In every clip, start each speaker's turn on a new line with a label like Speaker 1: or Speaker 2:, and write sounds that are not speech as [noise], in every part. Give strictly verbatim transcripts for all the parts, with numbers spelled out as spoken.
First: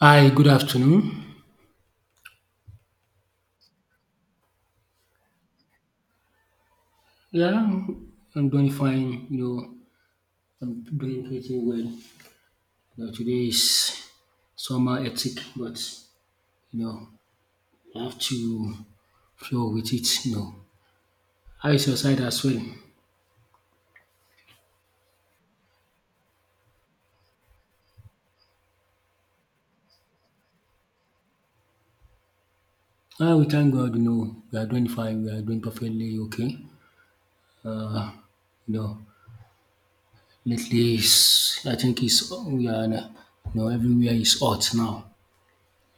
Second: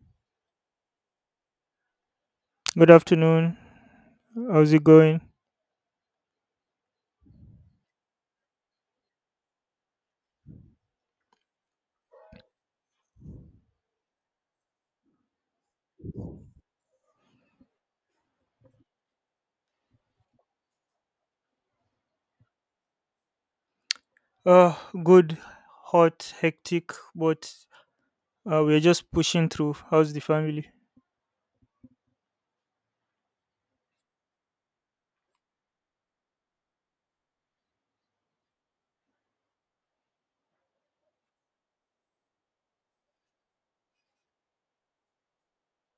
Speaker 1: Hi, good afternoon.
Speaker 2: Good afternoon. How's it going?
Speaker 1: Yeah, I'm I'm doing fine. You know, I'm doing pretty well. You know, today is summer hectic, but you know, I have to flow with it. You know, how is your side as well?
Speaker 2: Uh, good, hot, hectic, but uh, we're just pushing through. How's the family?
Speaker 1: Ah, we thank God. You know, we are doing fine. We are doing perfectly okay. Uh, you know, lately is I think it's we are uh, you know everywhere is hot now.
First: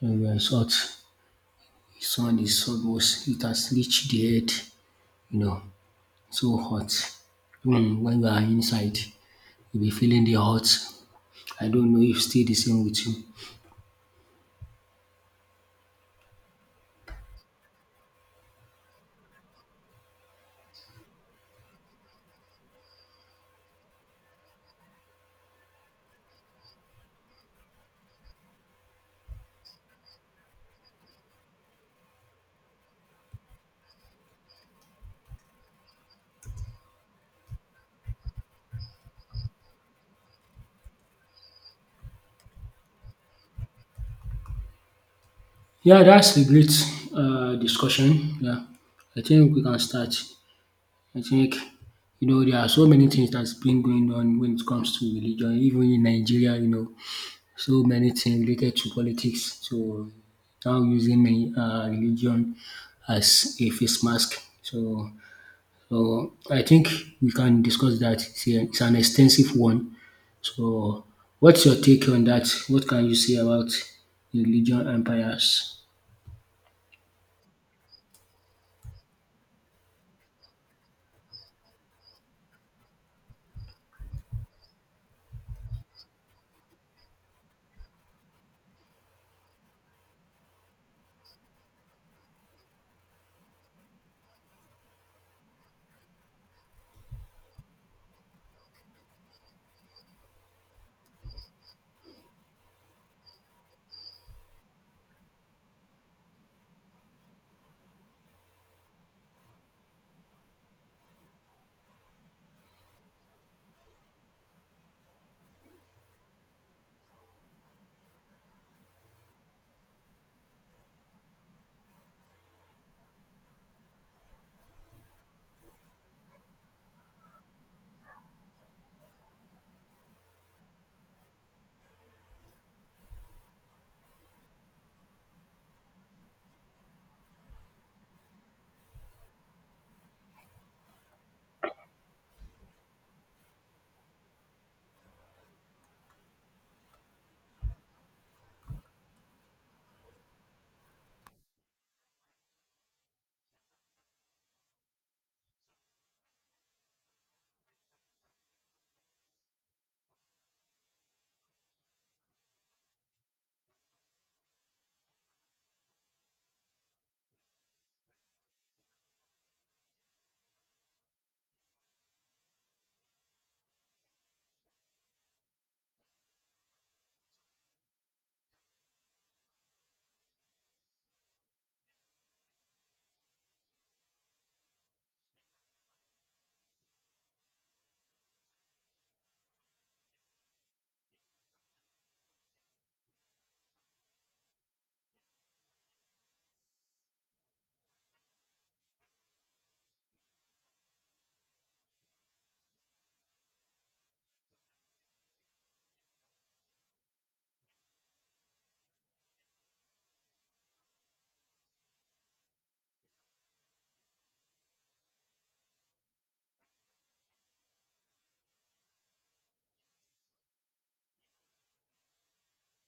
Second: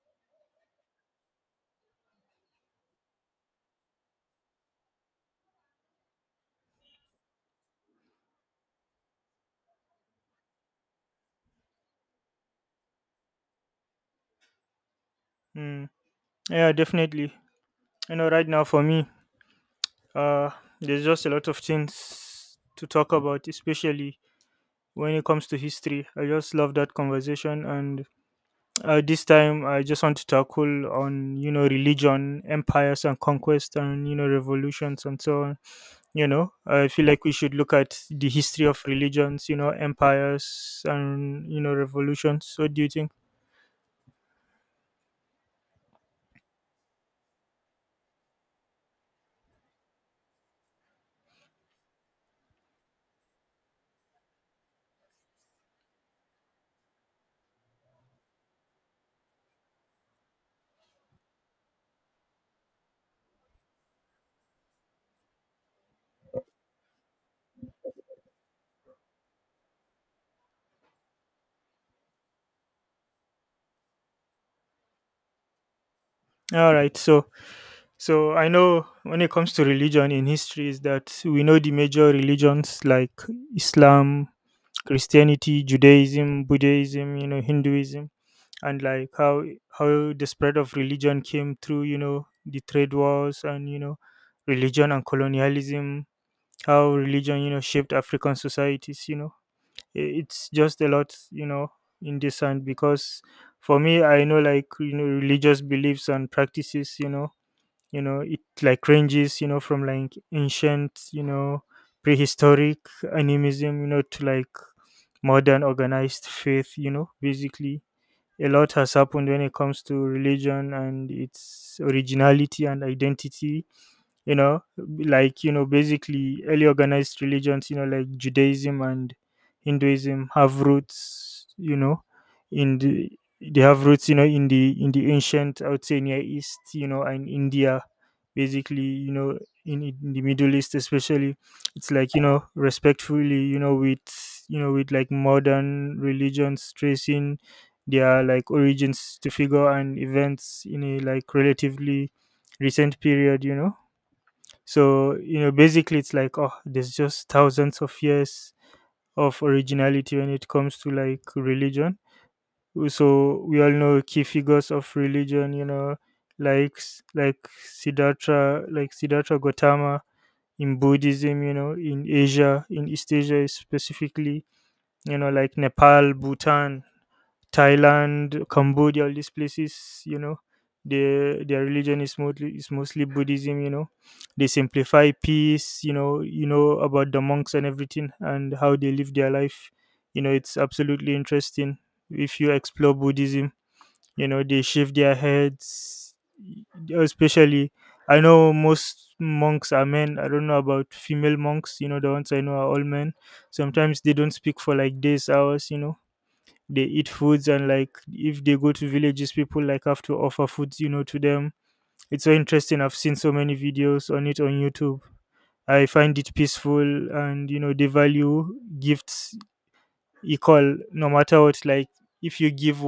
Speaker 1: Everywhere is hot. Sun is almost it has reached the head. You know, so hot. Even when you are inside, you'll be feeling the hot. I don't know if still the same with you.
Speaker 2: Mm. Yeah, definitely. You know, right now for me, uh, there's just a lot of things to talk about, especially when it comes to history. I just love that conversation, and uh, this time I just want to tackle on you know religion, empires and conquest, and you know revolutions and so on. You know, I feel like we should look at the history of religions, you know, empires and you know revolutions. What do you think?
Speaker 1: Yeah, that's a great um discussion. Yeah, I think we can start. I think you know there are so many things that's been going on when it comes to religion, even in Nigeria, you know, so many things related to politics. So now using the um religion as a face mask. So So, I think we can discuss that. It's a- it's an extensive one. So, what's your take on that? What can you say about religion empires?
Speaker 2: All right, so So I know when it comes to religion in history is that we know the major religions like Islam, Christianity, Judaism, Buddhism, you know, Hinduism, and like how how the spread of religion came through, you know, the trade wars and you know, religion and colonialism, how religion, you know, shaped African societies. you know. I- It's just a lot, you know, in this. And because for me I know like you know religious beliefs and practices, you know you know it like ranges you know from like ancient you know prehistoric animism you know to like modern organized faith. you know basically a lot has happened when it comes to religion and its originality and identity. you know like you know basically early organized religions you know like Judaism and Hinduism have roots you know in the, they have roots you know in the, in the ancient, I would say, Near East, you know and India. Basically, you know in, in the Middle East especially. It's like you know respectfully, you know, with, you know with like modern religions tracing their like origins to figure and events in a like relatively recent period. you know so, you know, basically it's like, oh, there's just thousands of years of originality when it comes to like religion. So we all know key figures of religion, you know, like s- like Siddhartha, like Siddhartha Gautama in Buddhism, you know, in Asia, in East Asia specifically, you know, like Nepal, Bhutan, Thailand, Cambodia, all these places, you know, their their religion is mostly is mostly Buddhism. you know. They simplify peace. you know, you know about the monks and everything and how they live their life. You know, it's absolutely interesting if you explore Buddhism. You know, they shave their heads, especially. I know most monks are men. I don't know about female monks. You know, the ones I know are all men. Sometimes they don't speak for like days, hours. You know, they eat foods, and like if they go to villages, people like have to offer foods you know to them. It's so interesting. I've seen so many videos on it on YouTube. I find it peaceful, and you know they value gifts equal no matter what. Like if you give,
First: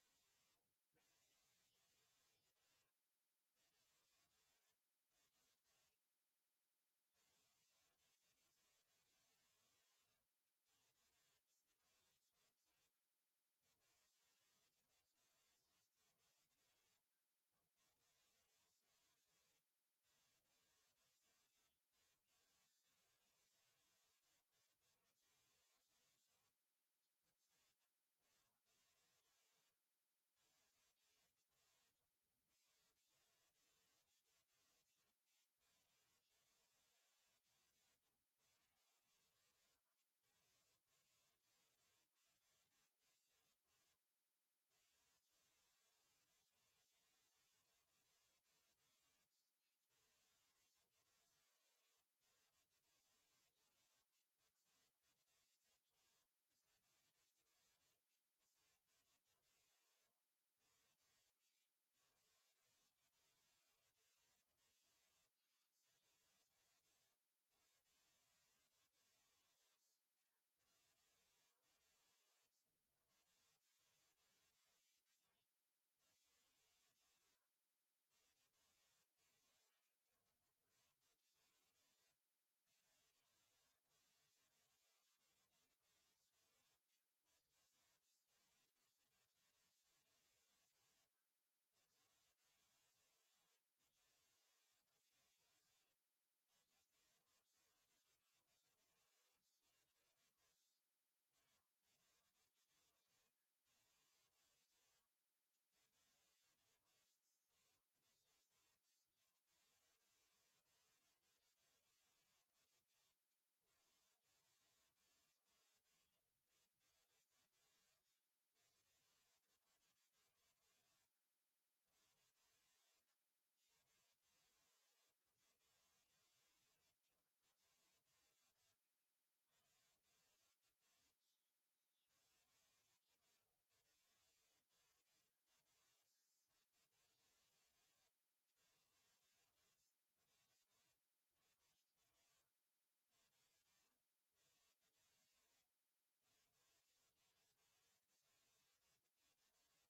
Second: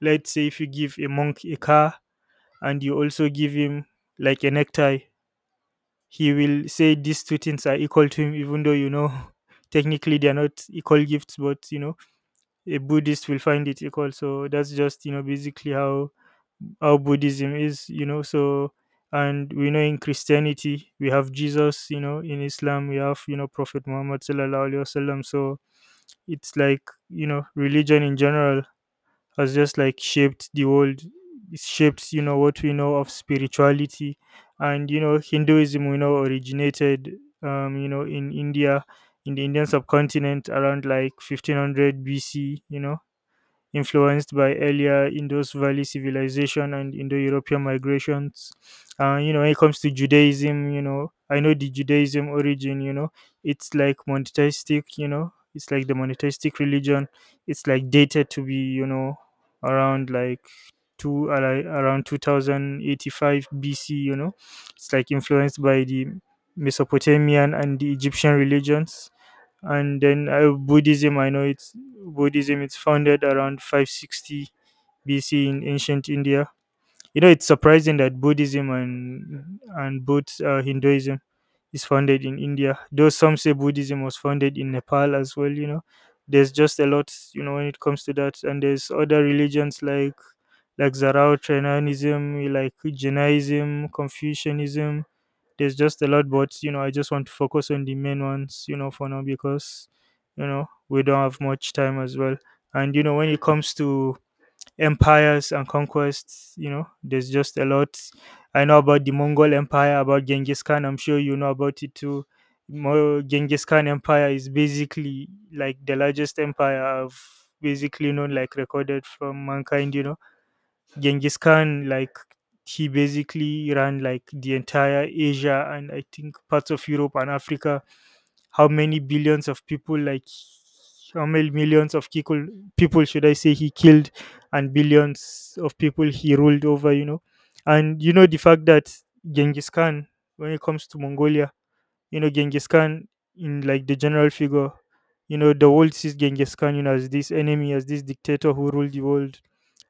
Speaker 2: let's say if you give a monk a car, and you also give him like a necktie, he will say these two things are equal to him. Even though, you know [laughs] technically they are not equal gifts, but you know a Buddhist will find it equal. So that's just you know basically how how buddhism is. you know so and we know in Christianity we have Jesus, you know in Islam we have, you know Prophet Muhammad sallallahu alaihi wasallam. So it's like, you know religion in general has just like shaped the world. It's shaped, you know what we know of spirituality. And you know Hinduism, we know, originated um you know in India, in the Indian subcontinent around like fifteen hundred B C BC, you know influenced by earlier Indus Valley civilization and Indo-European migrations. Uh, you know, when it comes to Judaism, you know, I know the Judaism origin. You know, it's like monotheistic. You know, it's like the monotheistic religion. It's like dated to be, you know, around like two ali- around two thousand eighty-five B C. You know, it's like influenced by the Mesopotamian and the Egyptian religions. And then uh, Buddhism, I know it's, buddhism it's founded around five sixty BC in ancient India. You know, it's surprising that Buddhism and and both uh, Hinduism is founded in India, though some say Buddhism was founded in Nepal as well. You know, there's just a lot, you know when it comes to that. And there's other religions like, like Zoroastrianism, like Jainism, Confucianism. There's just a lot, but you know, I just want to focus on the main ones, you know, for now because you know we don't have much time as well. And you know, when it comes to empires and conquests, you know, there's just a lot. I know about the Mongol Empire, about Genghis Khan. I'm sure you know about it too. Mo- Genghis Khan Empire is basically like the largest empire I've basically known, like recorded from mankind. you know Genghis Khan, like, he basically ran like the entire Asia and I think parts of Europe and Africa. How many billions of people, like, how many millions of people, people should I say he killed, and billions of people he ruled over. you know, and you know the fact that Genghis Khan, when it comes to Mongolia, you know Genghis Khan, in like the general figure, you know the world sees Genghis Khan, you know as this enemy, as this dictator who ruled the world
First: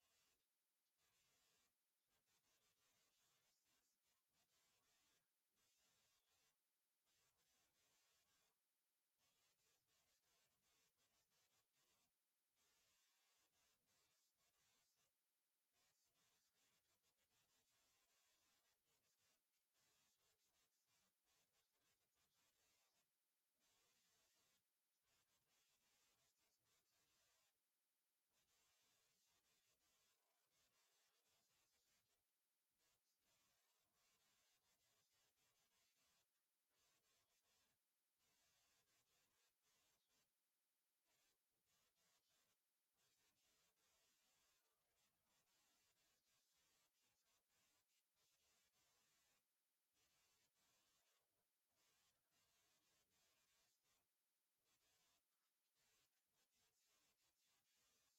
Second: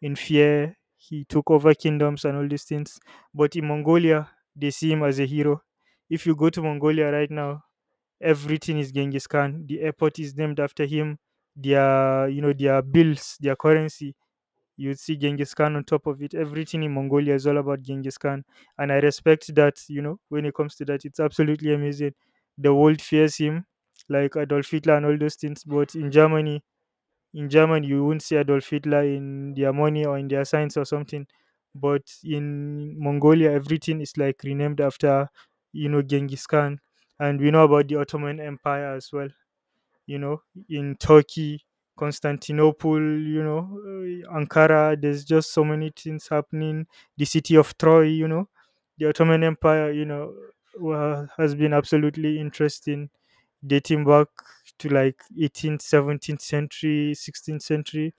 Speaker 2: in fear. He took over kingdoms and all these things. But in Mongolia, they see him as a hero. If you go to Mongolia right now, everything is Genghis Khan. The airport is named after him. Their, you know their bills, their currency, you would see Genghis Khan on top of it. Everything in Mongolia is all about Genghis Khan. And I respect that. You know, when it comes to that, it's absolutely amazing. The world fears him, like Adolf Hitler and all those things. But in Germany, in Germany, you won't see Adolf Hitler in their money or in their signs or something. But in Mongolia, everything is like renamed after, you know, Genghis Khan. And we know about the Ottoman Empire as well, you know, in Turkey, Constantinople, you know, uh, Ankara. There's just so many things happening. The city of Troy, you know, the Ottoman Empire, you know, wa- has been absolutely interesting, dating back to like eighteenth, seventeenth century, sixteenth century.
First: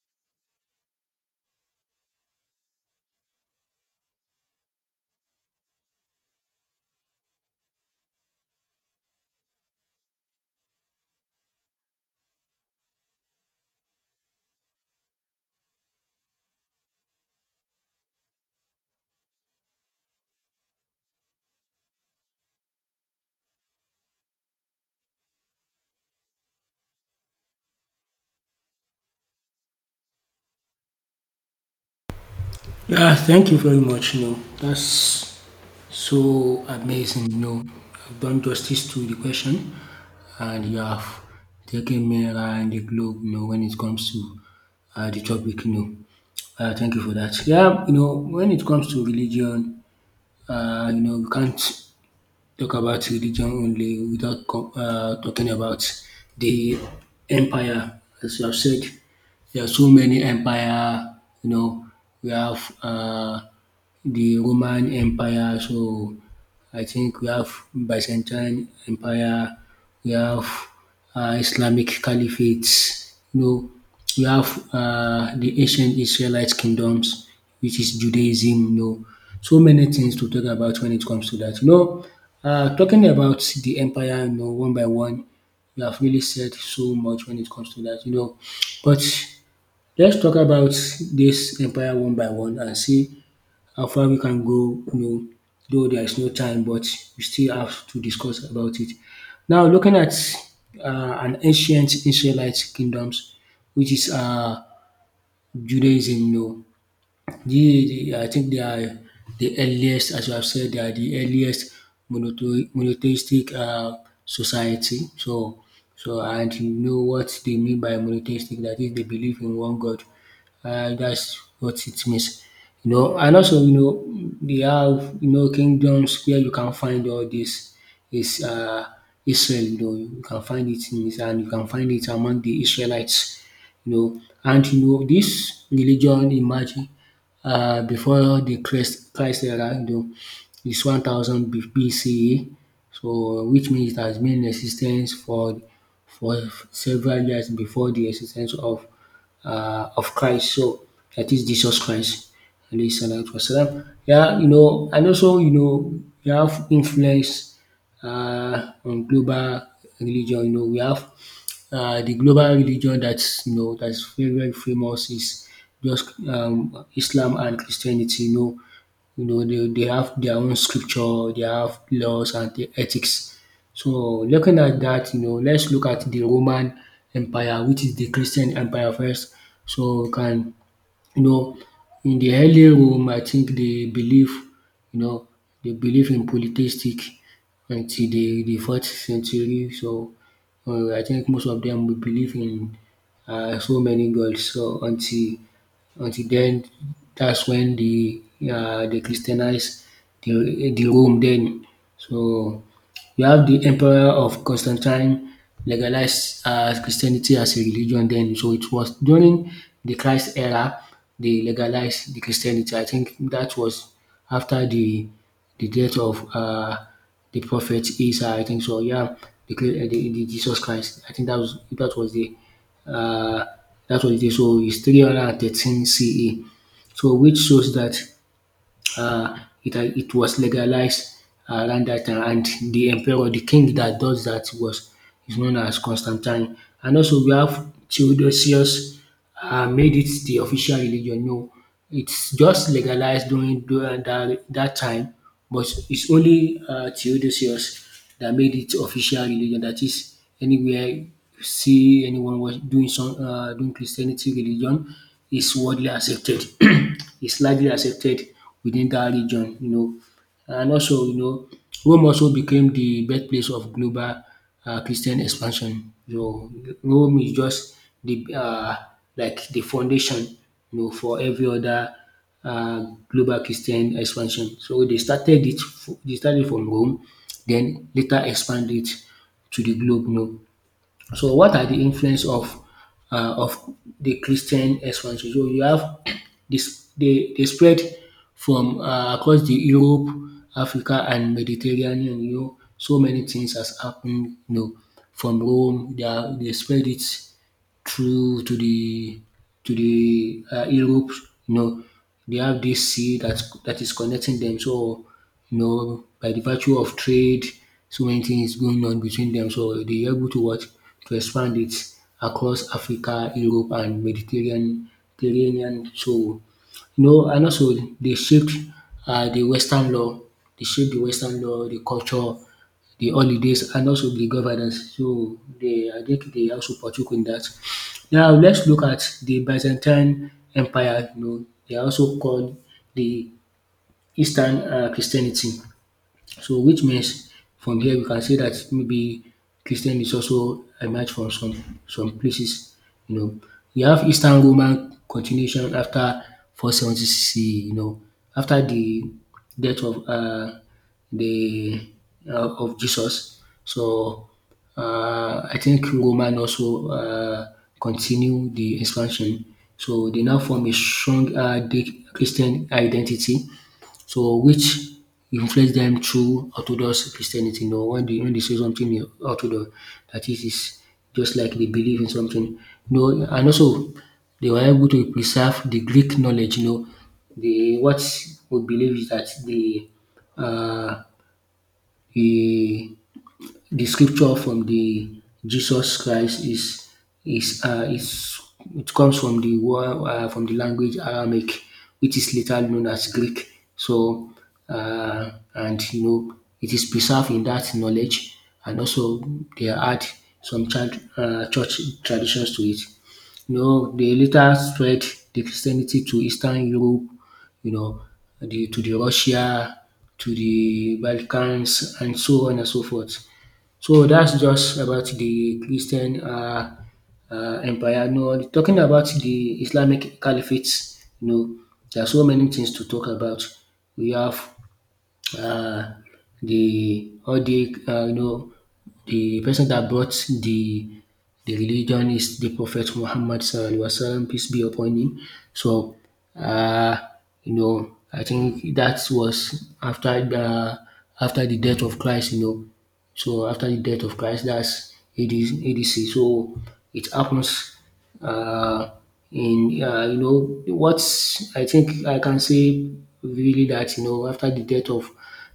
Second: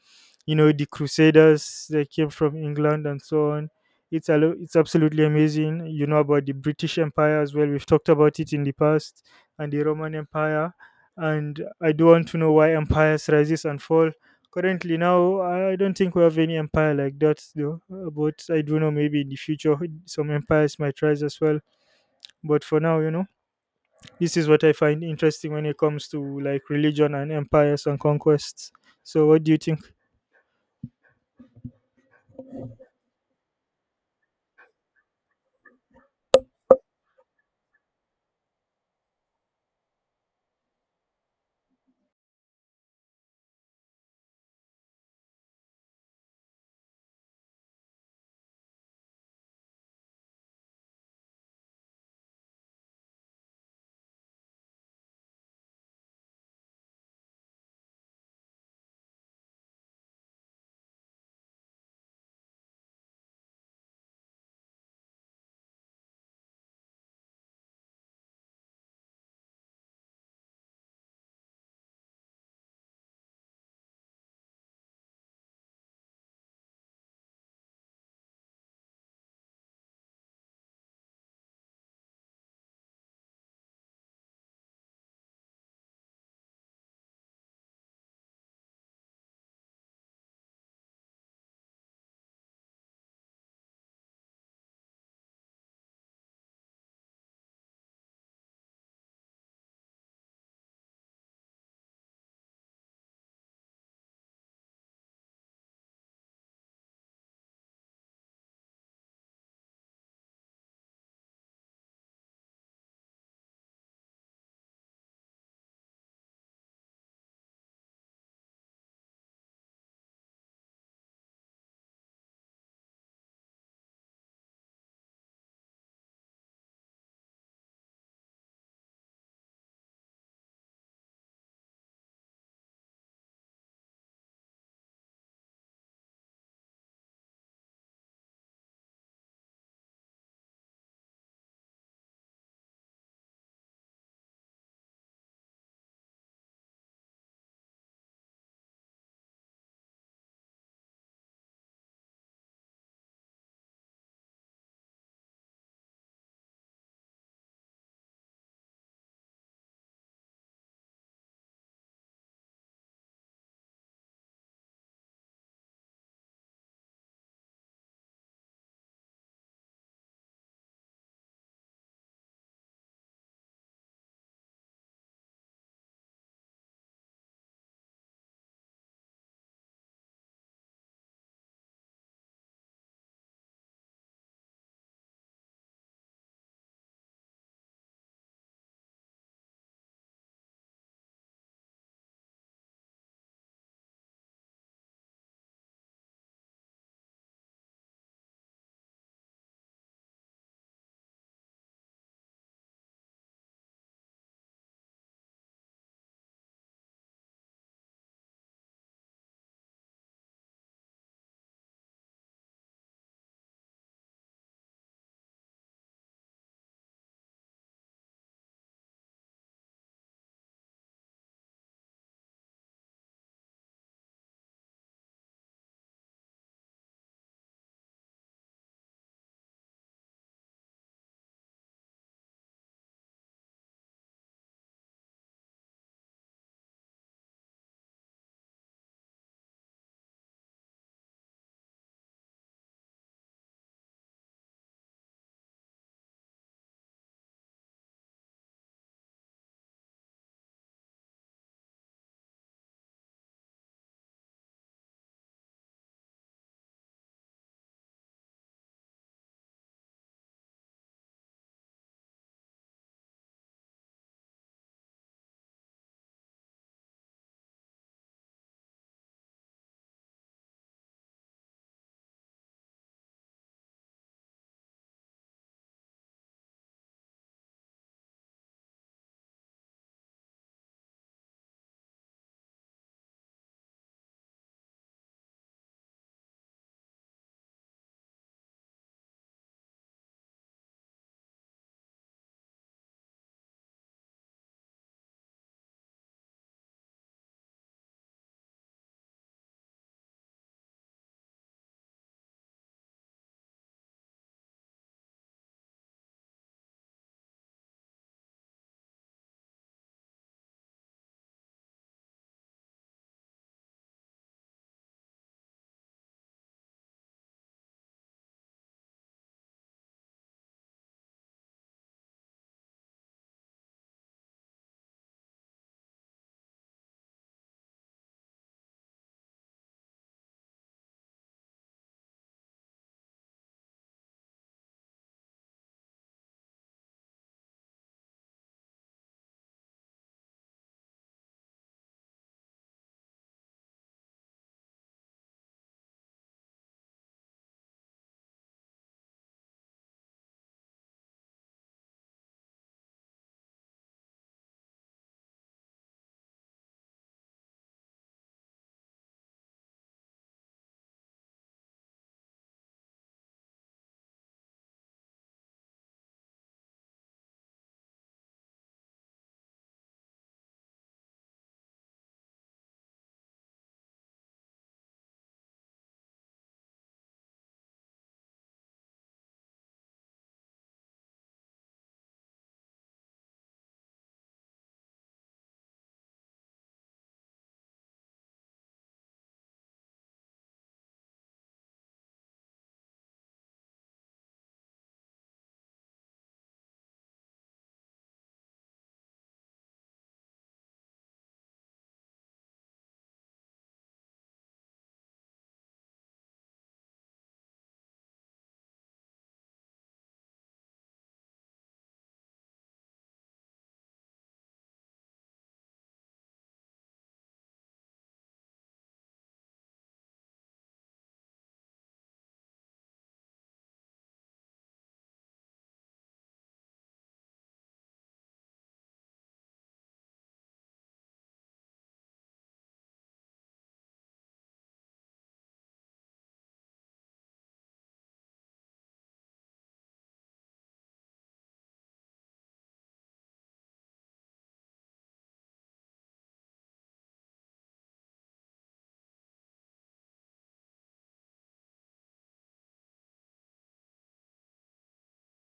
Speaker 2: you know the crusaders that came from England and so on. It's a lo- it's absolutely amazing. You know about the British Empire as well, we've talked about it in the past. And the Roman Empire. And I do want to know why empires rises and fall. Currently now, I don't think we have any empire like that though uh, but I do know, maybe in the future, some empires might rise as well. But for now, you know this is what I find interesting when it comes to like religion and empires and conquests. So what do you think?
Speaker 1: Yeah, thank you very much. No, that's so amazing. No, I've done justice to the question, and you have taken me around the globe. You know, when it comes to uh, the topic, you know. Uh, thank you for that. Yeah, you know, when it comes to religion, uh, you know, we can't talk about religion only without com um talking about the empire. As you have said, there are so many empire, you know, we have um the Roman Empire, so I think we have Byzantine Empire, we have um Islamic Caliphates. You know we have uh, the ancient Israelite kingdoms, which is Judaism, you know, so many things to talk about when it comes to that. You know, uh, talking about the empire, you know, one by one, you have really said so much when it comes to that, you know. But let's talk about this empire one by one and see how far we can go, you know, though there is no time, but we still have to discuss about it. Now, looking at uh, an ancient Israelite kingdoms, which is uh, Judaism, you know, the, the I think they are the earliest, as you have said, they are the earliest monotho- monotheistic uh, society. So, so and you know what they mean by monotheistic? That is, they believe in one God. Uh, that's what it means. You know, and also you know they have you know kingdoms where you can find all this is uh, Israel. You know, you can find it in Israel, and you can find it among the Israelites. You know and you know this religion emerged um before the Christ Christ era, you know, is one thousand B C E, so uh, which means it has been in existence for for several years before the existence of uh, of Christ. So that is Jesus Christ, alayhi salatu wasalam. Yeah, you know, and also you know, we have influence uh, on global religion. You know, we have uh, the global religion that's you know that's very very famous is just um, Islam and Christianity. You know, you know, they, they have their own scripture, they have laws and the ethics. So looking at that, you know, let's look at the Roman Empire, which is the Christian Empire first. So we can, you know, in the early Rome, I think they believe, you know, they believe in polytheistic until the, the fourth century. So uh, I think most of them will believe in uh, so many gods. So until until then, that's when they uh, they Christianize the, the Rome then. So you have the emperor of Constantine legalized uh, Christianity as a religion then. So it was during the Christ era they legalized the Christianity. I think that was after the the death of uh, the prophet Isa. I think so. Yeah, the, the, the Jesus Christ. I think that was that was the uh, that's what it is. So it's three thirteen C E. So which shows that uh, it, uh, it was legalized around that time. And the emperor, the king that does that was is known as Constantine. And also we have Theodosius uh, made it the official religion. No, it's just legalized during, during that, that time but it's only uh, Theodosius that made it official religion. That is, anywhere you see anyone was doing some uh, doing Christianity religion is widely accepted. [clears throat] It's largely accepted within that region, you know. And also, you know, Rome also became the birthplace of global um Christian expansion. So Rome is just the um like the foundation you know for every other um global Christian expansion. So they started it f- they started from Rome, then later expand it to the globe you know. So what are the influence of uh, of the Christian expansion? So you have this they, they spread from uh, across the Europe, Africa and Mediterranean, you know, so many things has happened, you know, from Rome, they, are, they spread it through to the to the uh, Europe. You know, they have this sea that that is connecting them. So you know, by the virtue of trade, so many things going on between them. So they are able to what to expand it across Africa, Europe, and Mediterranean. Mediterranean. So you know, and also they shaped uh, the Western law. They shaped the Western law, the culture, the holidays, and also the governance. So they, I think they also partook in that. Now let's look at the Byzantine Empire you know they are also called the Eastern um Christianity. So which means from here we can say that maybe Christian is also emerged from some some places, you know. We have Eastern Roman continuation after four seventy C E, you know, after the death of uh, the uh, of Jesus. So uh, I think Roman also uh, continue the expansion. So they now form a strong uh, the Christian identity so which influence dem through Orthodox Christianity. You know when they when they say something in Orthodox that is is just like they believe in something. You know and also they were able to preserve the Greek knowledge. You know the what we believe is that the uh the the scripture from the Jesus Christ is is uh, is it comes from the word uh, from the language Aramaic, which is later known as Greek. So uh, and you know it is preserved in that knowledge, and also they add some child, uh, church traditions to it. You know they later spread the Christianity to Eastern Europe. You know the to the Russia, to the Balkans, and so on and so forth. So that's just about the Christian uh um empire. No, talking about the Islamic caliphate, you know, there are so many things to talk about. We have uh, the all the uh, you know the person that brought the the religion is the Prophet Muhammad sallallahu alaihi wasallam peace be upon him. So uh, you know I think that was after the after the death of Christ. You know, so after the death of Christ, that's A D, A D C. So it happens uh, in uh, you know what I think I can say really that you know after the death of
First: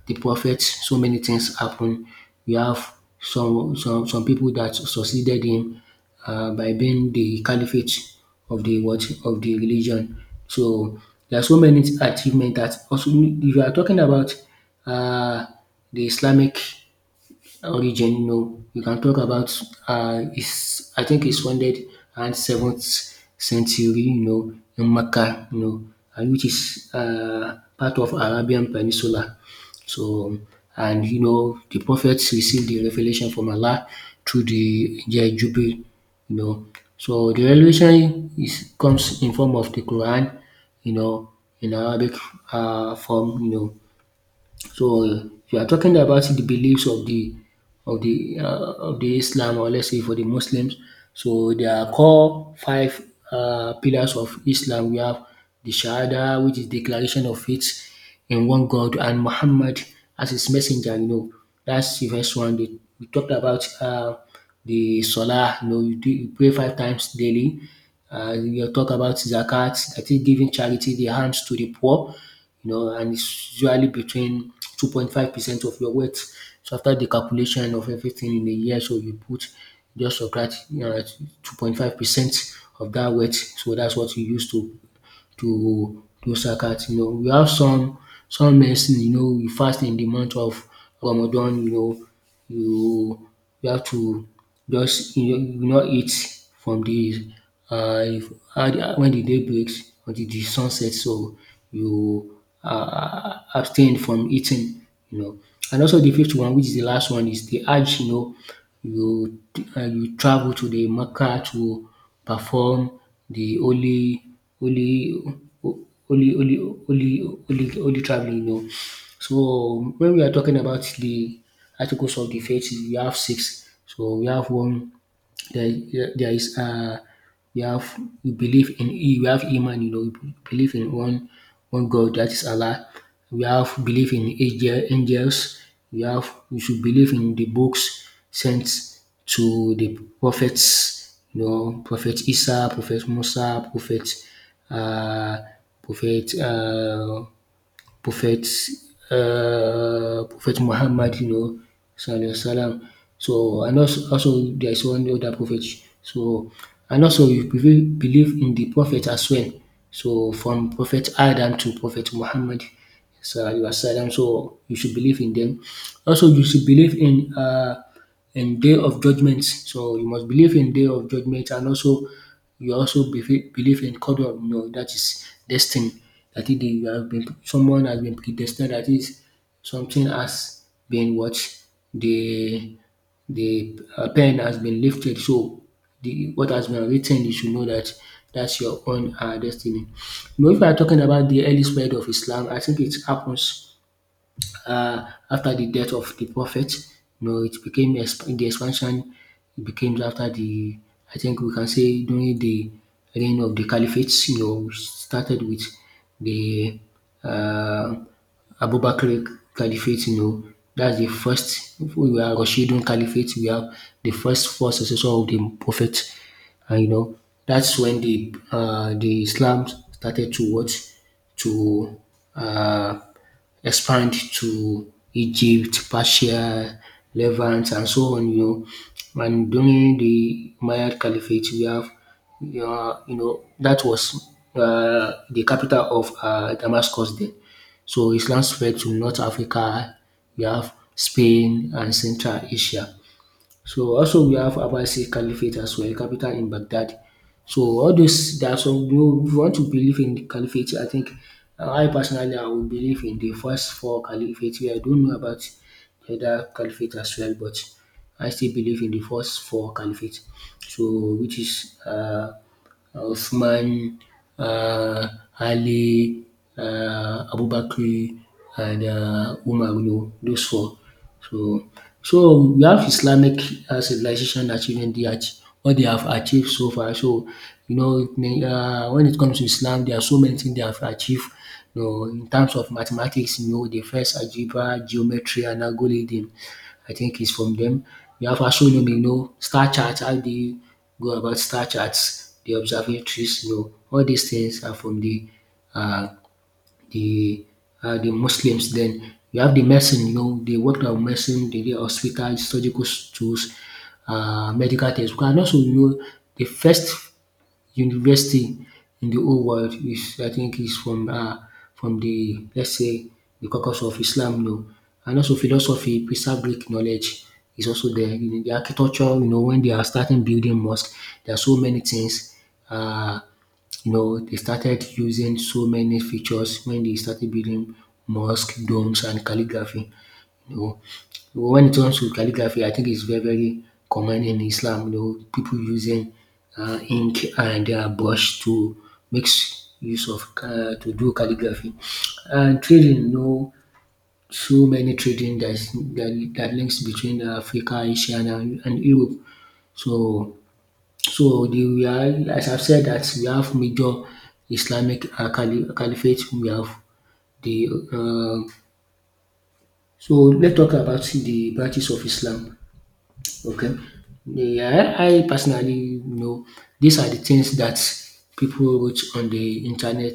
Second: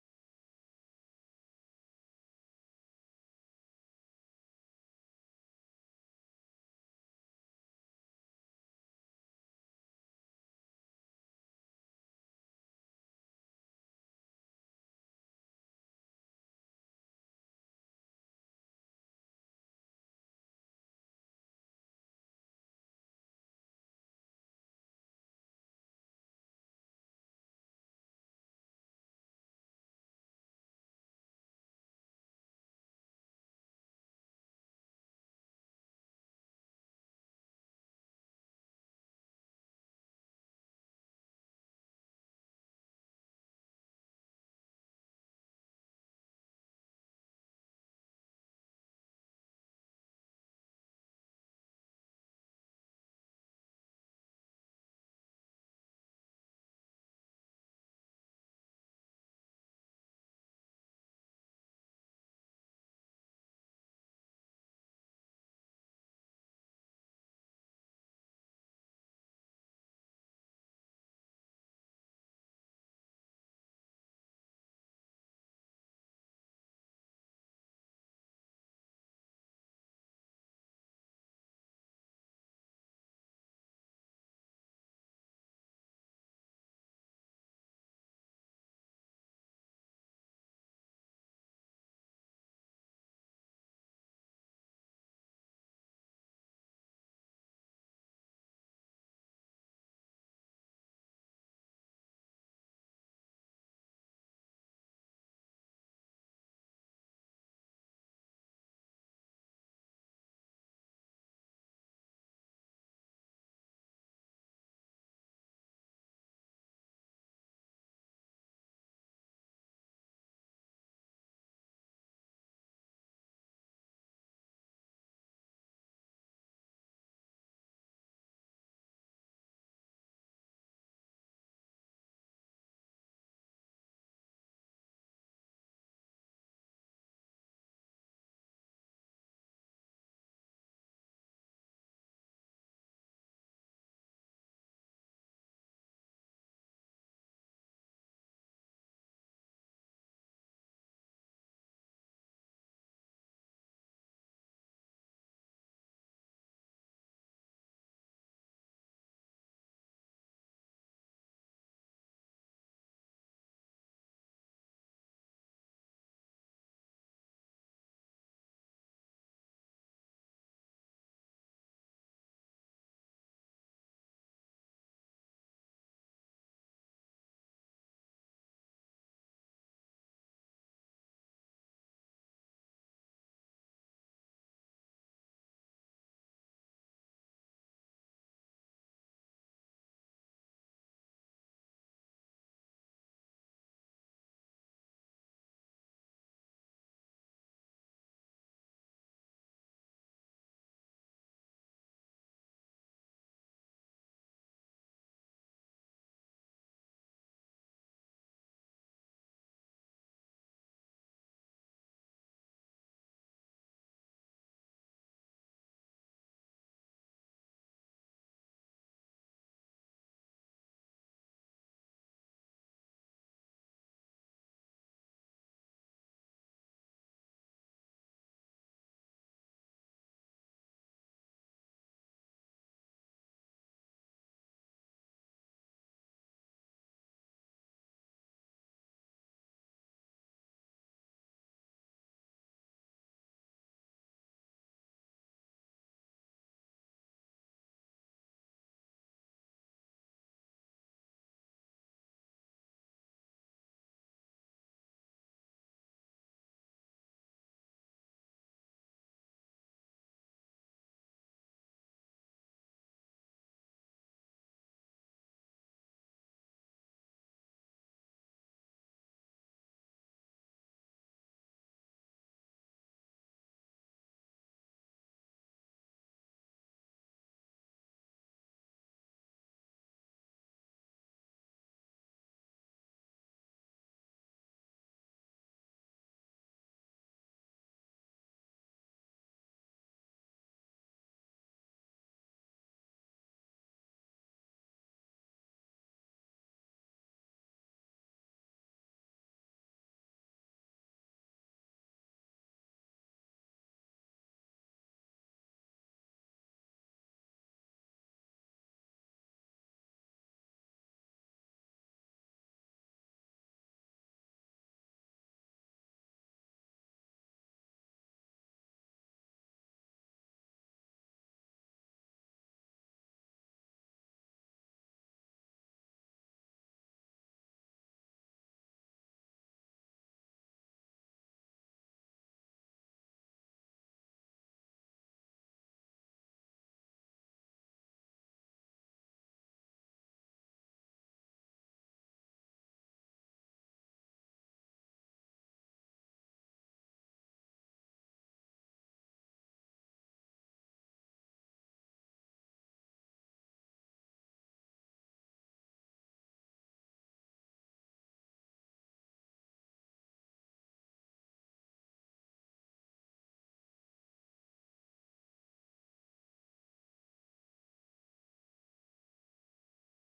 Speaker 1: the prophet, so many things happen. We have some some some people that succeeded him uh, by being the caliphate of the what of the religion. So there are so many achievements that also if you are talking about uh, the Islamic origin, no, we can talk about uh, is I think it's founded around seventh century, you know, in Mecca, you know, and which is uh, part of Arabian Peninsula. So, and you know, the prophets received the revelation from Allah through the angel Jubril, you know. So the revelation is comes in form of the Quran, you know, in Arabic uh, form, you know, so, if you are talking about the beliefs of the of the uh, of the Islam or let's say for the Muslims. So there are core five uh, pillars of Islam. We have the Shahada, which is declaration of faith in one God, and Muhammad as his messenger. You know, that's the first one. They, we talked about uh, the Salah. You know, you, do, you pray five times daily. Uh, you talk about zakat, that is giving charity, the hands to the poor you know, and it's usually between two point five percent of your wealth. So after the calculation of everything in a year, so you put just subtract you know two point five percent of that weight. So that's what you use to to do zakat. You know, we have some some medicine, you know, you fast in the month of Ramadan, you know. you you have to just you know, you not eat from de um when the day breaks until the sun sets. So you um abstain from eating, you know. And also the fifth one, which is the last one, is the hajj, you know. You uh, you travel to the Mecca to perform the holy holy ho- holy holy holy holy holy travelling, you know. So when we are talking about the articles of the faith, we have six. So we have one there, there is um you have, you believe in, you have Iman, you know, you believe in one one God. That is Allah. We have believe in angel angels. We have, we should believe in the books sent to the prophets, you know, prophet Isa, prophet Musa, prophet um prophet um prophets, uh, Prophet Muhammad, you know, Sallallahu Alaihi Wasallam. So, and also, also there is one other prophet. So, and also we believe believe in the prophet as well. So, from Prophet Adam to Prophet Muhammad, so you are silent. So you should believe in them. Also, you should believe in uh, in day of judgment. So you must believe in day of judgment, and also you also befe- believe in codon. You know, that is destiny. That is, you have been, someone has been predestined. That is something has been what they the uh, pen has been lifted. So the what has been written, you should know that that's your own uh, destiny. You know, if you are talking about the early spread of Islam, I think it happens uh, after the death of the prophet, you know. It became exp- the expansion. It became after the, I think we can say during the reign of the caliphates. You know, we started with the uh, Abu Bakr Caliphate. You know, that's the first. We are Rashidun Caliphate. We have the first four successor of the prophet, and you know that's when the uh, the Islam started to what, to uh, expand to Egypt, Persia, Levant and so on, you know. And during the Umayyad Caliphate, we have um you know, that was uh, the capital of uh Damascus then. So Islam spread to North Africa, we have Spain and Central Asia. So also we have Abbasid Caliphate as well, capital in Baghdad. So all those, there are some, you know, if you want to believe in the caliphate, I think uh, I personally I would believe in the first four caliphates. Where I don't know about the other caliphate as well, but I still believe in the first four caliphates. So which is uh uh, Usman, ah, Ali, ah, Abubakar and ah Umar, you know, those four. So so we have Islamic uh, civilization achieving that what they have achieved so far. So you know, um when it comes to Islam there are so many things they have achieved, you know, in terms of mathematics, you know, the first algebra, geometry and algorithm I think is from them. We have astronomy, you know, star chart, how dey go about star charts, the observatories, you know, all these things are from the uh, the uh, the Muslims. Then you have the medicine, you know, they worked on medicine, they did hospital, surgical tools, uh, medical things. And also, you know, the first university in the whole world is, I think is from um from the, let's say, the caucus of Islam, you know. And also philosophy, preserve Greek knowledge is also there. You know, the architecture, you know, when they are starting building mosque, there are so many things, um you know, they started using so many features when they started building mosque, domes and calligraphy. You know, when it comes to calligraphy, I think it's very, very common in Islam. You know, people using uh, ink and uh, brush to make s- use of uh, to do calligraphy. And trading, you know, so many trading that is, that, that links between Africa, Asia, and, and Europe. So, so the, we are, as I've said, that we have major Islamic uh, caliph- caliphate. We have the uh, so let's talk about the branches of Islam. Okay. Yeah, I personally know these are the things that people wrote on the internet.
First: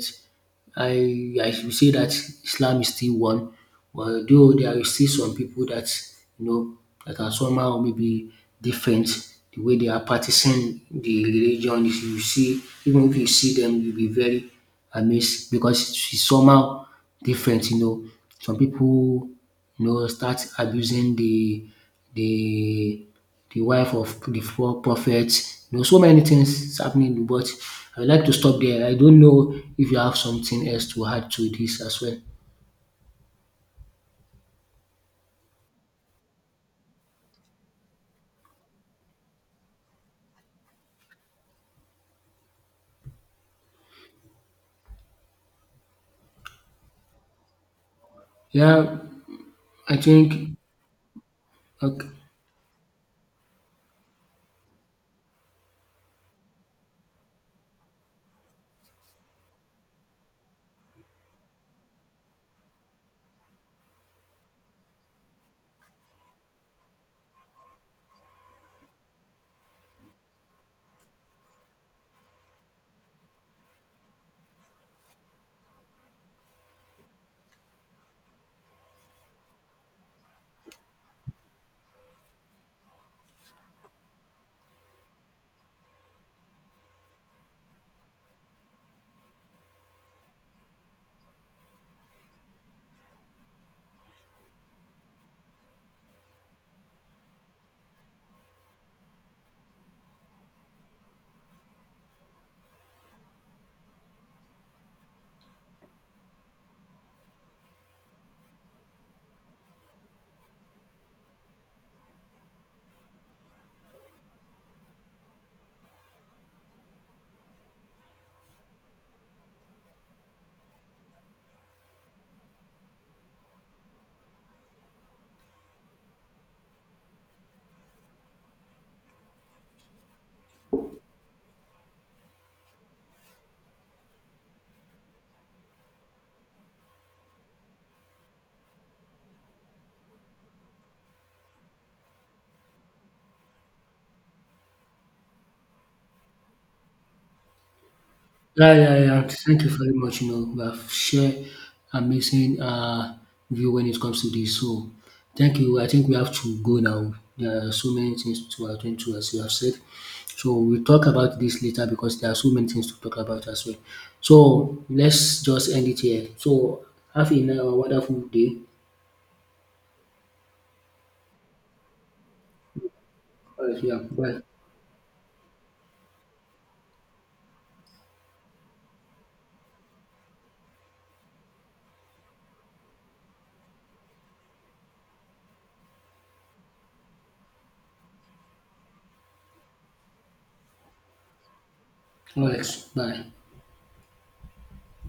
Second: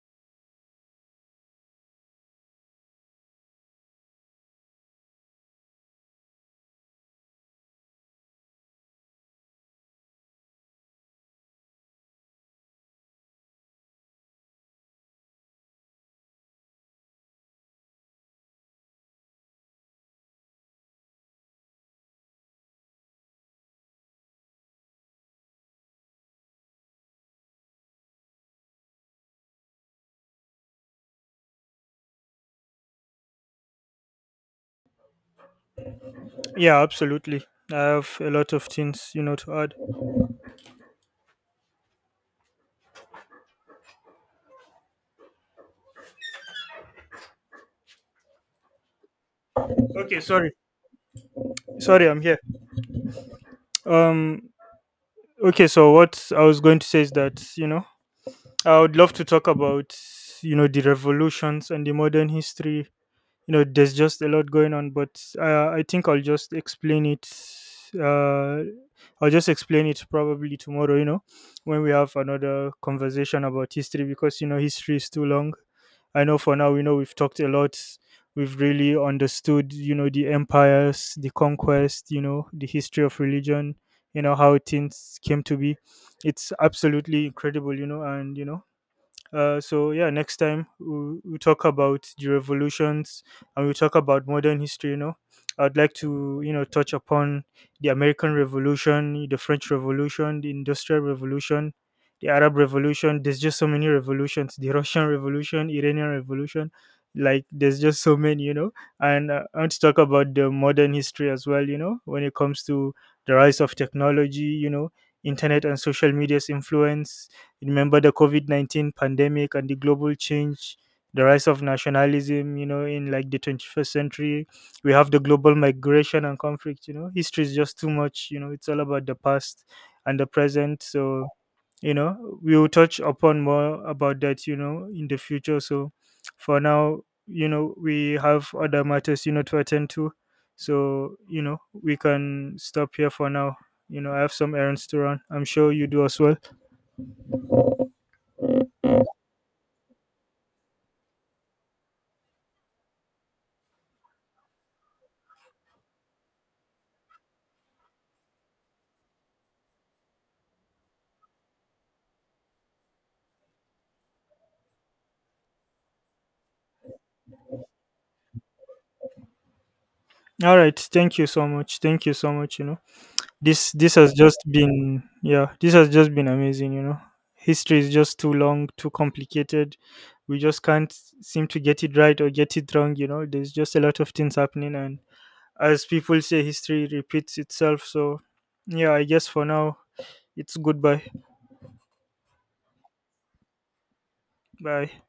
Speaker 1: I I should say that Islam is still one, although there is still some people that, you know, that are somehow maybe different. The way they are practicing the religion, if you see, even if you see them, you'll be very amazed because it's somehow different. You know, some people, you know, start abusing the the the wife of the four prophets. You know, so many things happening, but I would like to stop there. I don't know if you have something else to add to this as well.
Speaker 2: Yeah, absolutely. I have a lot of things, you know, to add.
Speaker 1: Yeah, I
Speaker 2: Okay, sorry.
Speaker 1: think
Speaker 2: Sorry,
Speaker 1: okay.
Speaker 2: I'm here. Um okay, so what I was going to say is that, you know, I would love to talk about, you know, the revolutions and the modern history. you know there's just a lot going on, but uh, I think I'll just explain it, uh, I'll just explain it probably tomorrow, you know when we have another conversation about history. Because you know history is too long. I know for now, we know, we've talked a lot. We've really understood, you know the empires, the conquest, you know the history of religion, you know how things came to be. It's absolutely incredible. you know and you know uh, so yeah, next time we we talk about the revolutions, and we talk about modern history. You know, I'd like to, you know touch upon the American Revolution, the French Revolution, the Industrial Revolution, the Arab Revolution. There's just so many revolutions. The Russian [laughs] Revolution, Iranian Revolution. Like there's just so many, you know. and uh, I want to talk about the modern history as well. You know, when it comes to the rise of technology, you know, internet and social media's influence, remember the COVID nineteen pandemic and the global change, the rise of nationalism, you know, in like the twenty-first century. We have the global migration and conflict. you know. History is just too much. you know, it's all about the past and the present. So, you know, we will touch upon more about that, you know, in the future. So, for now, you know, we have other matters, you know, to attend to. So, you know, we can stop here for now. You know, I have some errands to run. I'm sure you do as well.
Speaker 1: Yeah, yeah, yeah. Thank you very much. You know, we have shared amazing uh, view when it comes to this. So, thank you. I think we have to go now. There are so many things to attend to, as you have said. So, we'll talk about this later because there are so many things to talk about as well. So, let's just end it here. So, have a uh, wonderful day.
Speaker 2: All right. Thank you so much. Thank you so much. You know, this
Speaker 1: All right,
Speaker 2: this
Speaker 1: yeah,
Speaker 2: has just
Speaker 1: bye.
Speaker 2: been, yeah, this has just been amazing. You know, history is just too long, too complicated. We just can't seem to get it right or get it wrong. You know, there's just a lot of things happening, and as people say, history repeats itself. So yeah, I guess for now it's goodbye.
Speaker 1: All right, bye.
Speaker 2: Bye.